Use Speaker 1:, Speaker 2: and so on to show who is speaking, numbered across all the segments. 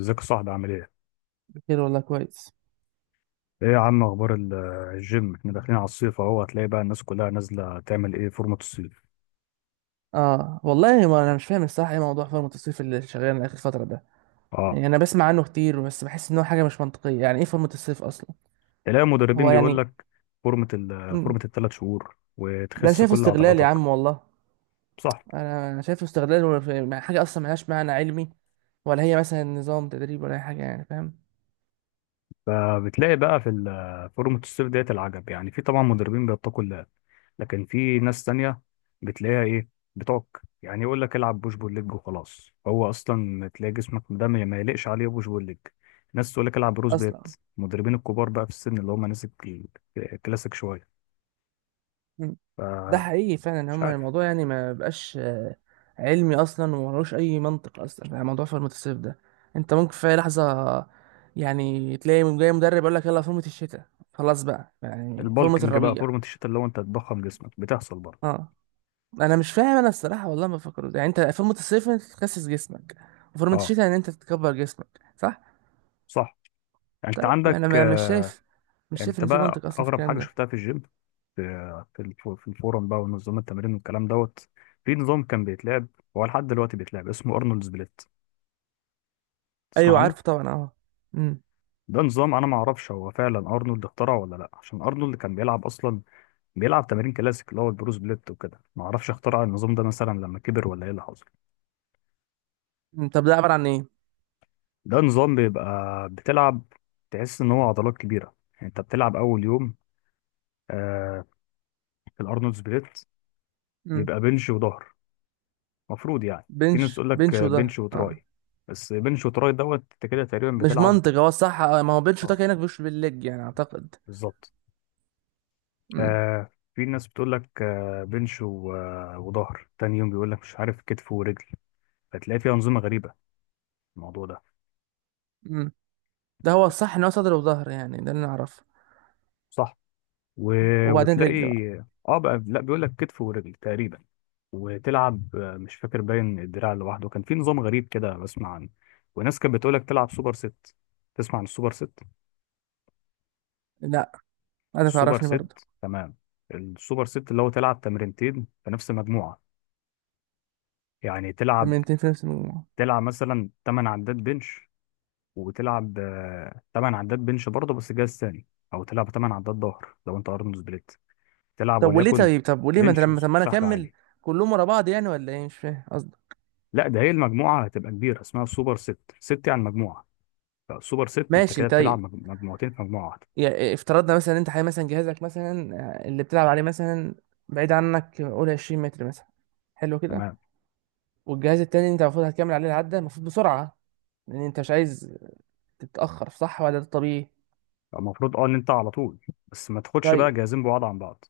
Speaker 1: ازيك يا صاحبي عامل ايه؟
Speaker 2: بخير والله كويس.
Speaker 1: ايه يا عم اخبار الجيم؟ احنا داخلين على الصيف اهو، هتلاقي بقى الناس كلها نازله تعمل ايه فورمه الصيف.
Speaker 2: اه والله، ما انا مش فاهم الصراحه ايه موضوع فورمه الصيف اللي شغال اخر فتره ده.
Speaker 1: اه.
Speaker 2: يعني انا بسمع عنه كتير بس بحس ان هو حاجه مش منطقيه، يعني ايه فورمه الصيف اصلا.
Speaker 1: تلاقي المدربين
Speaker 2: هو
Speaker 1: بيقول
Speaker 2: يعني
Speaker 1: لك فورمه فورمه
Speaker 2: مم.
Speaker 1: 3 شهور
Speaker 2: ده أنا
Speaker 1: وتخس
Speaker 2: شايفه
Speaker 1: كل
Speaker 2: استغلال يا
Speaker 1: عضلاتك.
Speaker 2: عم والله.
Speaker 1: صح؟
Speaker 2: انا شايفه استغلال، حاجه اصلا ملهاش معنى علمي، ولا هي مثلا نظام تدريب ولا اي حاجه، يعني فاهم
Speaker 1: فبتلاقي بقى في فورمه الصيف ديت العجب، يعني في طبعا مدربين بيتقوا الله، لكن في ناس تانية بتلاقيها ايه، بتعك. يعني يقول لك العب بوش بول ليج وخلاص، هو اصلا تلاقي جسمك ده ما يليقش عليه بوش بول ليج. ناس تقول لك العب بروس بيت.
Speaker 2: اصلا.
Speaker 1: المدربين الكبار بقى في السن، اللي هم ناس الكلاسيك شويه. ف
Speaker 2: ده حقيقي فعلا،
Speaker 1: مش
Speaker 2: هما
Speaker 1: عارف.
Speaker 2: الموضوع يعني ما بقاش علمي اصلا وملوش اي منطق اصلا، يعني موضوع فورمة الصيف ده انت ممكن في أي لحظة يعني تلاقي جاي مدرب يقول لك يلا فورمة الشتاء، خلاص بقى، يعني فورمة
Speaker 1: البالكنج بقى
Speaker 2: الربيع.
Speaker 1: فورمة الشتاء اللي هو انت تضخم جسمك، بتحصل برضه.
Speaker 2: اه انا مش فاهم انا الصراحة والله، ما بفكر يعني انت فورمة الصيف انت تخسس جسمك، وفورمة
Speaker 1: اه،
Speaker 2: الشتاء ان انت تكبر جسمك صح.
Speaker 1: صح. انت
Speaker 2: طيب انا
Speaker 1: عندك
Speaker 2: مش شايف، مش شايف
Speaker 1: انت
Speaker 2: ان في
Speaker 1: بقى
Speaker 2: منطق اصلا في
Speaker 1: اغرب
Speaker 2: الكلام
Speaker 1: حاجه
Speaker 2: ده.
Speaker 1: شفتها في الجيم، في الفورم بقى ونظام التمرين والكلام دوت. في نظام كان بيتلعب، هو لحد دلوقتي بيتلعب، اسمه ارنولد سبليت. تسمع
Speaker 2: ايوه
Speaker 1: عنه.
Speaker 2: عارفه طبعا، اه. امم.
Speaker 1: ده نظام انا ما اعرفش هو فعلا ارنولد اخترعه ولا لا، عشان ارنولد كان بيلعب اصلا بيلعب تمارين كلاسيك اللي هو البروس بليت وكده، ما اعرفش اخترع النظام ده مثلا لما كبر ولا ايه اللي حصل.
Speaker 2: إمم، طب ده عبارة عن ايه.
Speaker 1: ده نظام بيبقى بتلعب، تحس ان هو عضلات كبيره. يعني انت بتلعب اول يوم آه في الارنولد سبليت
Speaker 2: امم.
Speaker 1: بيبقى بنش وظهر. مفروض يعني، في ناس
Speaker 2: بنش
Speaker 1: تقول لك
Speaker 2: بنش وده
Speaker 1: بنش وتراي. بس بنش وتراي دوت انت كده تقريبا
Speaker 2: مش
Speaker 1: بتلعب.
Speaker 2: منطق، هو الصح ما هو بين
Speaker 1: اه،
Speaker 2: شوتات هناك مش بالليج يعني اعتقد.
Speaker 1: بالظبط.
Speaker 2: امم.
Speaker 1: آه في ناس بتقول لك آه بنش و- آه، وظهر تاني يوم بيقول لك مش عارف كتف ورجل، فتلاقي فيها أنظمة غريبة الموضوع ده.
Speaker 2: امم، ده هو الصح ان هو صدر وظهر، يعني ده اللي انا اعرفه.
Speaker 1: صح. و...
Speaker 2: وبعدين
Speaker 1: وتلاقي،
Speaker 2: رجل بقى.
Speaker 1: اه بقى لا، بيقول لك كتف ورجل تقريبا. وتلعب مش فاكر، باين الدراع لوحده كان في نظام غريب كده بسمع عنه. وناس كانت بتقول لك تلعب سوبر ست. تسمع عن السوبر ست.
Speaker 2: لا انا
Speaker 1: السوبر
Speaker 2: تعرفني برضه.
Speaker 1: ست، تمام. السوبر ست اللي هو تلعب تمرينتين في نفس مجموعة. يعني
Speaker 2: تمرينتين في نفس المجموعه.
Speaker 1: تلعب مثلا 8 عدات بنش، وتلعب 8 عدات بنش برضه بس جهاز ثاني، او تلعب 8 عدات ظهر لو انت ارنولد سبليت. تلعب
Speaker 2: طب وليه
Speaker 1: وليكن
Speaker 2: طيب طب وليه ما انت
Speaker 1: بنش
Speaker 2: لما، طب ما انا
Speaker 1: وسحب
Speaker 2: اكمل.
Speaker 1: عالي.
Speaker 2: كلهم ورا بعض يعني ولا ايه، مش فاهم قصدك.
Speaker 1: لا، ده هي المجموعه هتبقى كبيره اسمها سوبر ست. ست يعني مجموعه، فسوبر ست انت
Speaker 2: ماشي،
Speaker 1: كده بتلعب
Speaker 2: طيب.
Speaker 1: مجموعتين في مجموعه واحده.
Speaker 2: يعني افترضنا مثلا، انت حي مثلا جهازك مثلا اللي بتلعب عليه مثلا بعيد عنك قول 20 متر مثلا، حلو كده.
Speaker 1: تمام.
Speaker 2: والجهاز التاني انت المفروض هتكمل عليه العده المفروض بسرعه، لان انت مش عايز تتاخر، صح ولا ده طبيعي.
Speaker 1: المفروض اه ان انت على طول، بس ما تاخدش
Speaker 2: طيب،
Speaker 1: بقى جهازين بعاد عن بعض.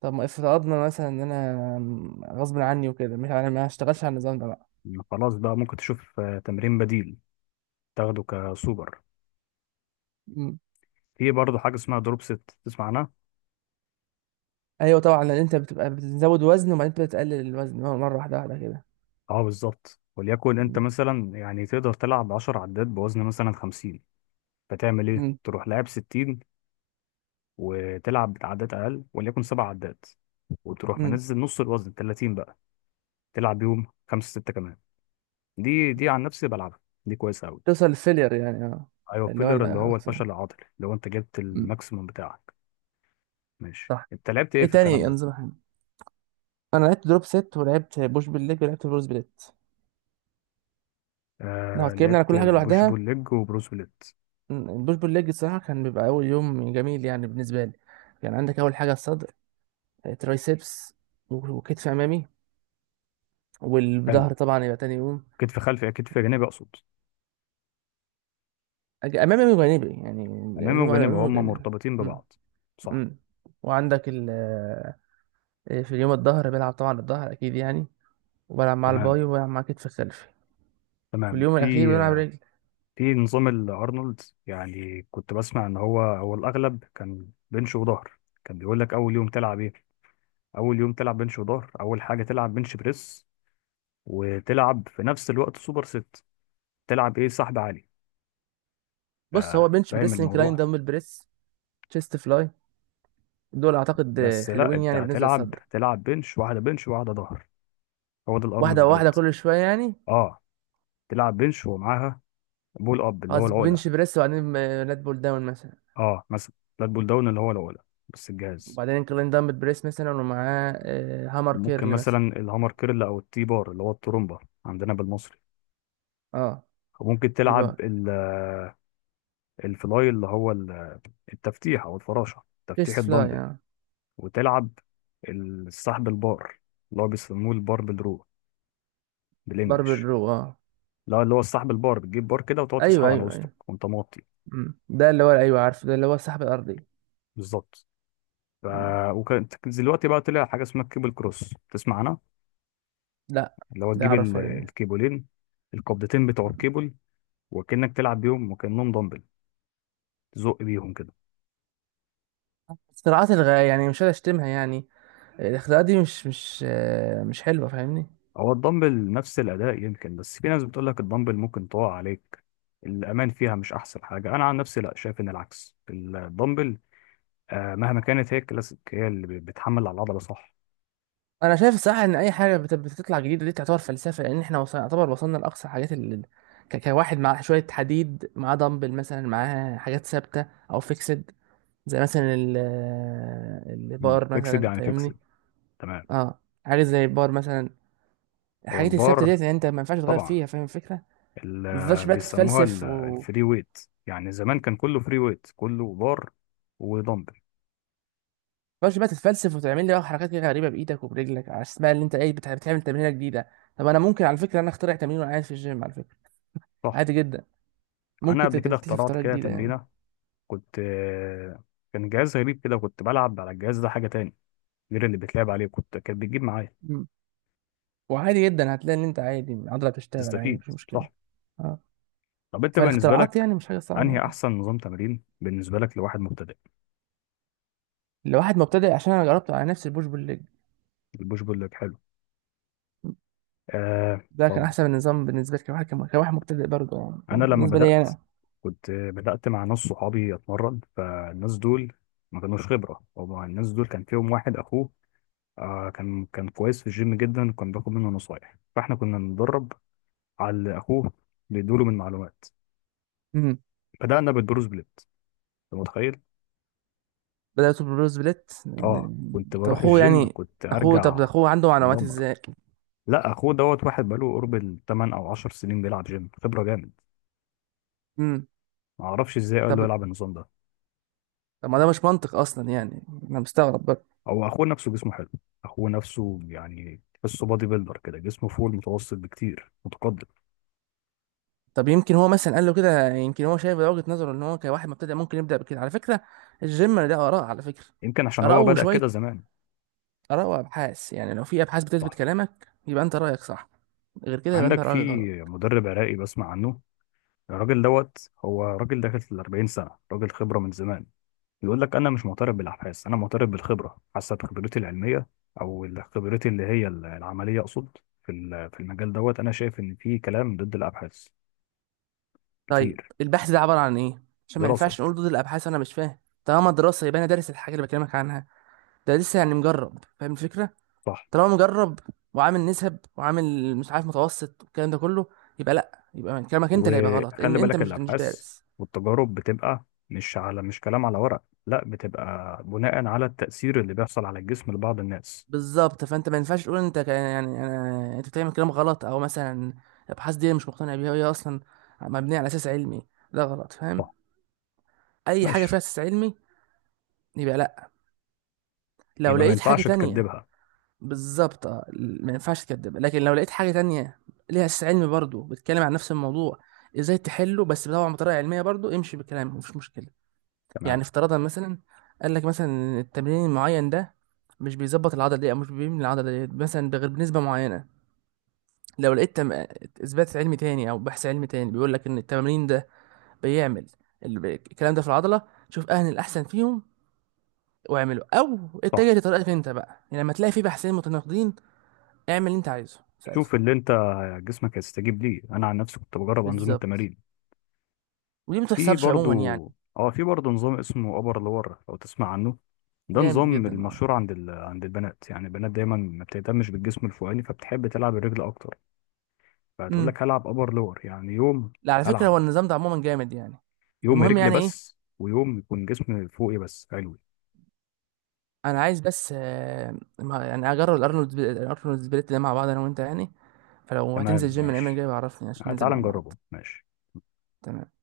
Speaker 2: طب ما افترضنا مثلا ان انا غصب عني وكده، مش انا ما هشتغلش على النظام ده بقى.
Speaker 1: خلاص بقى، ممكن تشوف تمرين بديل تاخده كسوبر.
Speaker 2: مم.
Speaker 1: في برضه حاجه اسمها دروب ست، تسمع عنها.
Speaker 2: ايوه طبعا، لان انت بتبقى بتزود وزن وبعدين انت بتقلل الوزن مره واحده واحده كده.
Speaker 1: اه، بالظبط. وليكن انت
Speaker 2: مم.
Speaker 1: مثلا، يعني تقدر تلعب 10 عدات بوزن مثلا 50، فتعمل ايه،
Speaker 2: مم.
Speaker 1: تروح لاعب 60 وتلعب بعدات اقل وليكن 7 عدات، وتروح
Speaker 2: مم.
Speaker 1: منزل نص الوزن 30 بقى، تلعب يوم خمسة ستة كمان. دي عن نفسي بلعبها، دي كويسة قوي.
Speaker 2: توصل للفيلير يعني، اه.
Speaker 1: ايوه،
Speaker 2: اللي هو
Speaker 1: فيلر اللي هو
Speaker 2: الاخر.
Speaker 1: الفشل العضلي اللي هو انت جبت
Speaker 2: مم.
Speaker 1: الماكسيموم بتاعك. ماشي،
Speaker 2: صح.
Speaker 1: انت لعبت ايه
Speaker 2: ايه
Speaker 1: في الكلام
Speaker 2: تاني
Speaker 1: ده.
Speaker 2: انظمه حلوه. انا لعبت دروب ست ولعبت بوش بالليج ولعبت بروز بليت. لو اتكلمنا على
Speaker 1: لعبت
Speaker 2: كل حاجه
Speaker 1: بوش
Speaker 2: لوحدها،
Speaker 1: بول ليج وبروس بليت.
Speaker 2: البوش بالليج الصراحه كان بيبقى اول يوم جميل يعني بالنسبه لي. يعني عندك اول حاجه الصدر، ترايسبس، وكتف امامي،
Speaker 1: حلو.
Speaker 2: والظهر طبعا يبقى تاني يوم.
Speaker 1: كتف جانبي اقصد،
Speaker 2: امامي وجانبي يعني،
Speaker 1: امامي
Speaker 2: اللي هم
Speaker 1: وجانبي
Speaker 2: امامي
Speaker 1: هما
Speaker 2: وجانبي.
Speaker 1: مرتبطين
Speaker 2: امم.
Speaker 1: ببعض. صح.
Speaker 2: امم. وعندك ال في اليوم الظهر بلعب طبعا الظهر اكيد يعني، وبلعب مع
Speaker 1: تمام،
Speaker 2: الباي وبلعب مع كتف الخلفي. في
Speaker 1: تمام.
Speaker 2: اليوم الاخير بلعب رجل.
Speaker 1: في نظام الارنولد يعني كنت بسمع ان هو الاغلب كان بنش وظهر. كان بيقول لك اول يوم تلعب ايه. اول يوم تلعب بنش وظهر، اول حاجه تلعب بنش بريس وتلعب في نفس الوقت سوبر ست، تلعب ايه، سحب عالي. ف-
Speaker 2: بص، هو بنش
Speaker 1: فاهم
Speaker 2: بريس، انكلاين
Speaker 1: الموضوع.
Speaker 2: دمبل بريس، تشيست فلاي، دول اعتقد
Speaker 1: بس لا،
Speaker 2: حلوين
Speaker 1: انت
Speaker 2: يعني بالنسبه للصدر.
Speaker 1: تلعب بنش واحده بنش واحده ظهر، هو ده الارنولد
Speaker 2: واحده واحده
Speaker 1: سبليت.
Speaker 2: كل شويه يعني.
Speaker 1: اه، تلعب بنش ومعاها بول اب اللي هو
Speaker 2: خلاص
Speaker 1: العقله.
Speaker 2: بنش بريس وبعدين لات بول داون مثلا،
Speaker 1: اه، مثلا فلات بول داون اللي هو العقله بس الجهاز.
Speaker 2: وبعدين انكلاين دمبل بريس مثلا ومعاه هامر
Speaker 1: ممكن
Speaker 2: كيرل
Speaker 1: مثلا
Speaker 2: مثلا.
Speaker 1: الهامر كيرل او التي بار اللي هو الترومبا عندنا بالمصري.
Speaker 2: اه،
Speaker 1: وممكن تلعب
Speaker 2: يبقى
Speaker 1: الفلاي اللي هو التفتيح او الفراشه تفتيح
Speaker 2: تشيست فلاي
Speaker 1: الدمبل.
Speaker 2: اه.
Speaker 1: وتلعب السحب البار اللي هو بيسموه الباربل رو
Speaker 2: باربل
Speaker 1: بالانجلش.
Speaker 2: رو اه.
Speaker 1: لا، اللي هو السحب البار، بتجيب بار كده وتقعد تسحب
Speaker 2: ايوه
Speaker 1: على
Speaker 2: ايوه
Speaker 1: وسطك
Speaker 2: ايوه.
Speaker 1: وانت موطي.
Speaker 2: مم. ده اللي هو، ايوه عارفه، ده اللي هو السحب الارضي.
Speaker 1: بالظبط. ف
Speaker 2: مم.
Speaker 1: وكانت دلوقتي بقى طلع حاجه اسمها الكيبل كروس، تسمع عنها.
Speaker 2: لا.
Speaker 1: اللي هو
Speaker 2: ده
Speaker 1: تجيب
Speaker 2: عرفها لي.
Speaker 1: الكيبلين، القبضتين بتوع
Speaker 2: مم.
Speaker 1: الكيبل، وكأنك تلعب بيهم وكأنهم دمبل، تزق بيهم كده.
Speaker 2: اختراعات الغاية يعني، مش قادر اشتمها يعني. الاختراعات دي مش مش حلوه، فاهمني.
Speaker 1: هو الدمبل نفس الأداء يمكن، بس في ناس بتقول لك الدمبل ممكن تقع عليك، الأمان فيها مش أحسن حاجة. أنا عن نفسي لا، شايف إن العكس، الدمبل مهما كانت هي الكلاسيك، هي اللي بتحمل على العضلة. صح.
Speaker 2: انا شايف الصراحه ان اي حاجه بتطلع جديده دي تعتبر فلسفه، لان احنا وصلنا يعتبر وصلنا لاقصى حاجات اللي كواحد مع شويه حديد معاه دمبل مثلا معاه حاجات ثابته او فيكسد، زي مثلا
Speaker 1: مم.
Speaker 2: البار
Speaker 1: فيكسد
Speaker 2: مثلا،
Speaker 1: يعني
Speaker 2: فاهمني.
Speaker 1: فيكسد، تمام.
Speaker 2: اه، حاجه زي البار مثلا،
Speaker 1: هو
Speaker 2: الحاجات الثابته
Speaker 1: البار
Speaker 2: ديت يعني انت ما ينفعش تغير
Speaker 1: طبعا
Speaker 2: فيها، فاهم الفكره. ما تفضلش
Speaker 1: اللي
Speaker 2: بقى
Speaker 1: بيسموها
Speaker 2: تتفلسف و
Speaker 1: الفري ويت. يعني زمان كان كله فري ويت، كله بار ودمبل.
Speaker 2: ما تفضلش بقى تتفلسف وتعمل لي بقى حركات كده غريبه بايدك وبرجلك على اسمها اللي انت ايه بتعمل تمرينه جديده. طب انا ممكن على فكره انا اخترع تمرين وانا قاعد في الجيم على فكره،
Speaker 1: صح.
Speaker 2: عادي جدا.
Speaker 1: أنا
Speaker 2: ممكن
Speaker 1: قبل كده
Speaker 2: تكتشف
Speaker 1: اخترعت
Speaker 2: طريقه
Speaker 1: كده
Speaker 2: جديده يعني.
Speaker 1: تمرينة. كنت آه، كان جهاز غريب كده، كنت بلعب على الجهاز ده حاجة تاني غير اللي بتلعب عليه، كنت كانت بتجيب معايا.
Speaker 2: مم. وعادي جدا هتلاقي ان انت عادي العضله بتشتغل عادي
Speaker 1: تستفيد.
Speaker 2: مفيش مشكله.
Speaker 1: صح.
Speaker 2: اه.
Speaker 1: طب انت بالنسبه
Speaker 2: فالاختراعات
Speaker 1: لك،
Speaker 2: يعني مش حاجه صعبه
Speaker 1: انهي
Speaker 2: يعني.
Speaker 1: احسن نظام تمرين بالنسبه لك لواحد مبتدئ؟
Speaker 2: لواحد مبتدئ، عشان انا جربته على نفسي البوش بول ليج.
Speaker 1: البوش بول لك حلو، آه.
Speaker 2: ده
Speaker 1: طب
Speaker 2: كان احسن نظام بالنسبه لي كواحد كواحد مبتدئ برضه، يعني كان
Speaker 1: انا لما
Speaker 2: بالنسبه لي
Speaker 1: بدات
Speaker 2: انا.
Speaker 1: كنت بدات مع ناس صحابي اتمرن، فالناس دول ما كانوش خبره. هو الناس دول كان فيهم واحد اخوه، كان كويس في الجيم جدا، وكان باخد منه نصايح، فاحنا كنا بنتدرب على اللي اخوه بيدوله من معلومات.
Speaker 2: مم.
Speaker 1: بدانا بالبروس بليت، انت متخيل.
Speaker 2: بدأت ببروز بليت
Speaker 1: اه،
Speaker 2: يعني.
Speaker 1: كنت
Speaker 2: طب
Speaker 1: بروح
Speaker 2: اخوه
Speaker 1: الجيم
Speaker 2: يعني،
Speaker 1: كنت
Speaker 2: اخوه طب
Speaker 1: ارجع
Speaker 2: اخوه عنده معلومات
Speaker 1: اتدمر.
Speaker 2: ازاي.
Speaker 1: لا، اخوه دوت واحد بقاله قرب الثمان او 10 سنين بيلعب جيم، خبره جامد.
Speaker 2: امم.
Speaker 1: ما اعرفش ازاي قال
Speaker 2: طب،
Speaker 1: له يلعب النظام ده.
Speaker 2: طب ما ده مش منطق اصلا يعني، انا مستغرب برضه.
Speaker 1: او اخوه نفسه جسمه حلو، اخوه نفسه يعني تحسه بادي بيلدر كده، جسمه فوق المتوسط بكتير، متقدم.
Speaker 2: طب يمكن هو مثلا قال له كده، يمكن هو شايف وجهة نظره ان هو كواحد مبتدئ ممكن يبدأ بكده على فكرة. الجيم ده آراء على فكرة،
Speaker 1: يمكن عشان
Speaker 2: آراء
Speaker 1: هو بدأ كده
Speaker 2: وشوية،
Speaker 1: زمان.
Speaker 2: آراء وأبحاث. يعني لو في أبحاث بتثبت
Speaker 1: صح.
Speaker 2: كلامك يبقى أنت رأيك صح، غير كده يبقى أنت
Speaker 1: عندك في
Speaker 2: رأيك غلط.
Speaker 1: مدرب عراقي بسمع عنه، الراجل دوت هو راجل داخل في ال 40 سنه، راجل خبره من زمان. يقول لك انا مش معترف بالابحاث، انا معترف بالخبره، حسب خبرتي العلميه، او خبرتي اللي هي العمليه اقصد في المجال دوت، انا شايف ان في كلام ضد الابحاث
Speaker 2: طيب
Speaker 1: كتير.
Speaker 2: البحث ده عبارة عن إيه، عشان ما
Speaker 1: دراسه.
Speaker 2: ينفعش نقول ضد الأبحاث، أنا مش فاهم. طالما دراسة يبقى أنا دارس الحاجة اللي بكلمك عنها، ده لسه يعني مجرب، فاهم الفكرة.
Speaker 1: صح.
Speaker 2: طالما مجرب وعامل نسب وعامل مش عارف متوسط والكلام ده كله، يبقى لا، يبقى كلامك انت اللي هيبقى غلط لان
Speaker 1: وخلي
Speaker 2: انت
Speaker 1: بالك
Speaker 2: مش
Speaker 1: الابحاث
Speaker 2: دارس.
Speaker 1: والتجارب بتبقى مش كلام على ورق، لا، بتبقى بناء على التاثير اللي بيحصل على الجسم لبعض الناس.
Speaker 2: بالظبط، فانت ما ينفعش تقول انت يعني انت بتعمل كلام غلط، او مثلا الابحاث دي مش مقتنع بيها وهي اصلا مبنيه على اساس علمي، ده غلط
Speaker 1: صح.
Speaker 2: فاهم. اي حاجه
Speaker 1: ماشي،
Speaker 2: فيها اساس علمي يبقى لا، لو
Speaker 1: يبقى ما
Speaker 2: لقيت حاجه
Speaker 1: ينفعش
Speaker 2: تانية.
Speaker 1: تكدبها.
Speaker 2: بالظبط ما ينفعش تكذب، لكن لو لقيت حاجه تانية ليها اساس علمي برضه بتتكلم عن نفس الموضوع ازاي تحله، بس طبعا بطريقه علميه برضه، امشي بكلامه مفيش مشكله. يعني
Speaker 1: تمام.
Speaker 2: افتراضا مثلا قال لك مثلا إن التمرين المعين ده مش بيظبط العضله دي، او مش بيبني العضله دي مثلا بغير بنسبه معينه، لو لقيت اثبات علمي تاني او بحث علمي تاني بيقول لك ان التمرين ده بيعمل الكلام ده في العضله، شوف اهل الاحسن فيهم واعمله، او
Speaker 1: صح.
Speaker 2: اتجه لطريقتك انت بقى. يعني لما تلاقي في بحثين متناقضين اعمل اللي انت عايزه ساعتها.
Speaker 1: شوف اللي انت جسمك هيستجيب ليه، انا عن نفسي كنت بجرب انظمه
Speaker 2: بالظبط.
Speaker 1: تمارين.
Speaker 2: ودي ما
Speaker 1: في
Speaker 2: بتحصلش
Speaker 1: برضو
Speaker 2: عموما يعني.
Speaker 1: اه في برضو نظام اسمه ابر لور، لو تسمع عنه. ده
Speaker 2: جامد
Speaker 1: نظام
Speaker 2: جدا اه.
Speaker 1: المشهور عند البنات، يعني البنات دايما ما بتهتمش بالجسم الفوقاني فبتحب تلعب الرجل اكتر، فهتقول
Speaker 2: امم.
Speaker 1: لك هلعب ابر لور، يعني يوم
Speaker 2: لا على فكره
Speaker 1: هلعب
Speaker 2: هو النظام ده عموما جامد يعني.
Speaker 1: يوم
Speaker 2: المهم
Speaker 1: رجل
Speaker 2: يعني ايه،
Speaker 1: بس ويوم يكون جسم فوقي بس. حلو.
Speaker 2: انا عايز بس يعني اجرب الارنولد، الارنولد سبليت ده مع بعض انا وانت يعني. فلو
Speaker 1: تمام،
Speaker 2: هتنزل جيم الايام
Speaker 1: ماشي.
Speaker 2: الجايه بعرفني عشان ننزل
Speaker 1: تعال
Speaker 2: مع بعض.
Speaker 1: نجربه. ماشي.
Speaker 2: تمام.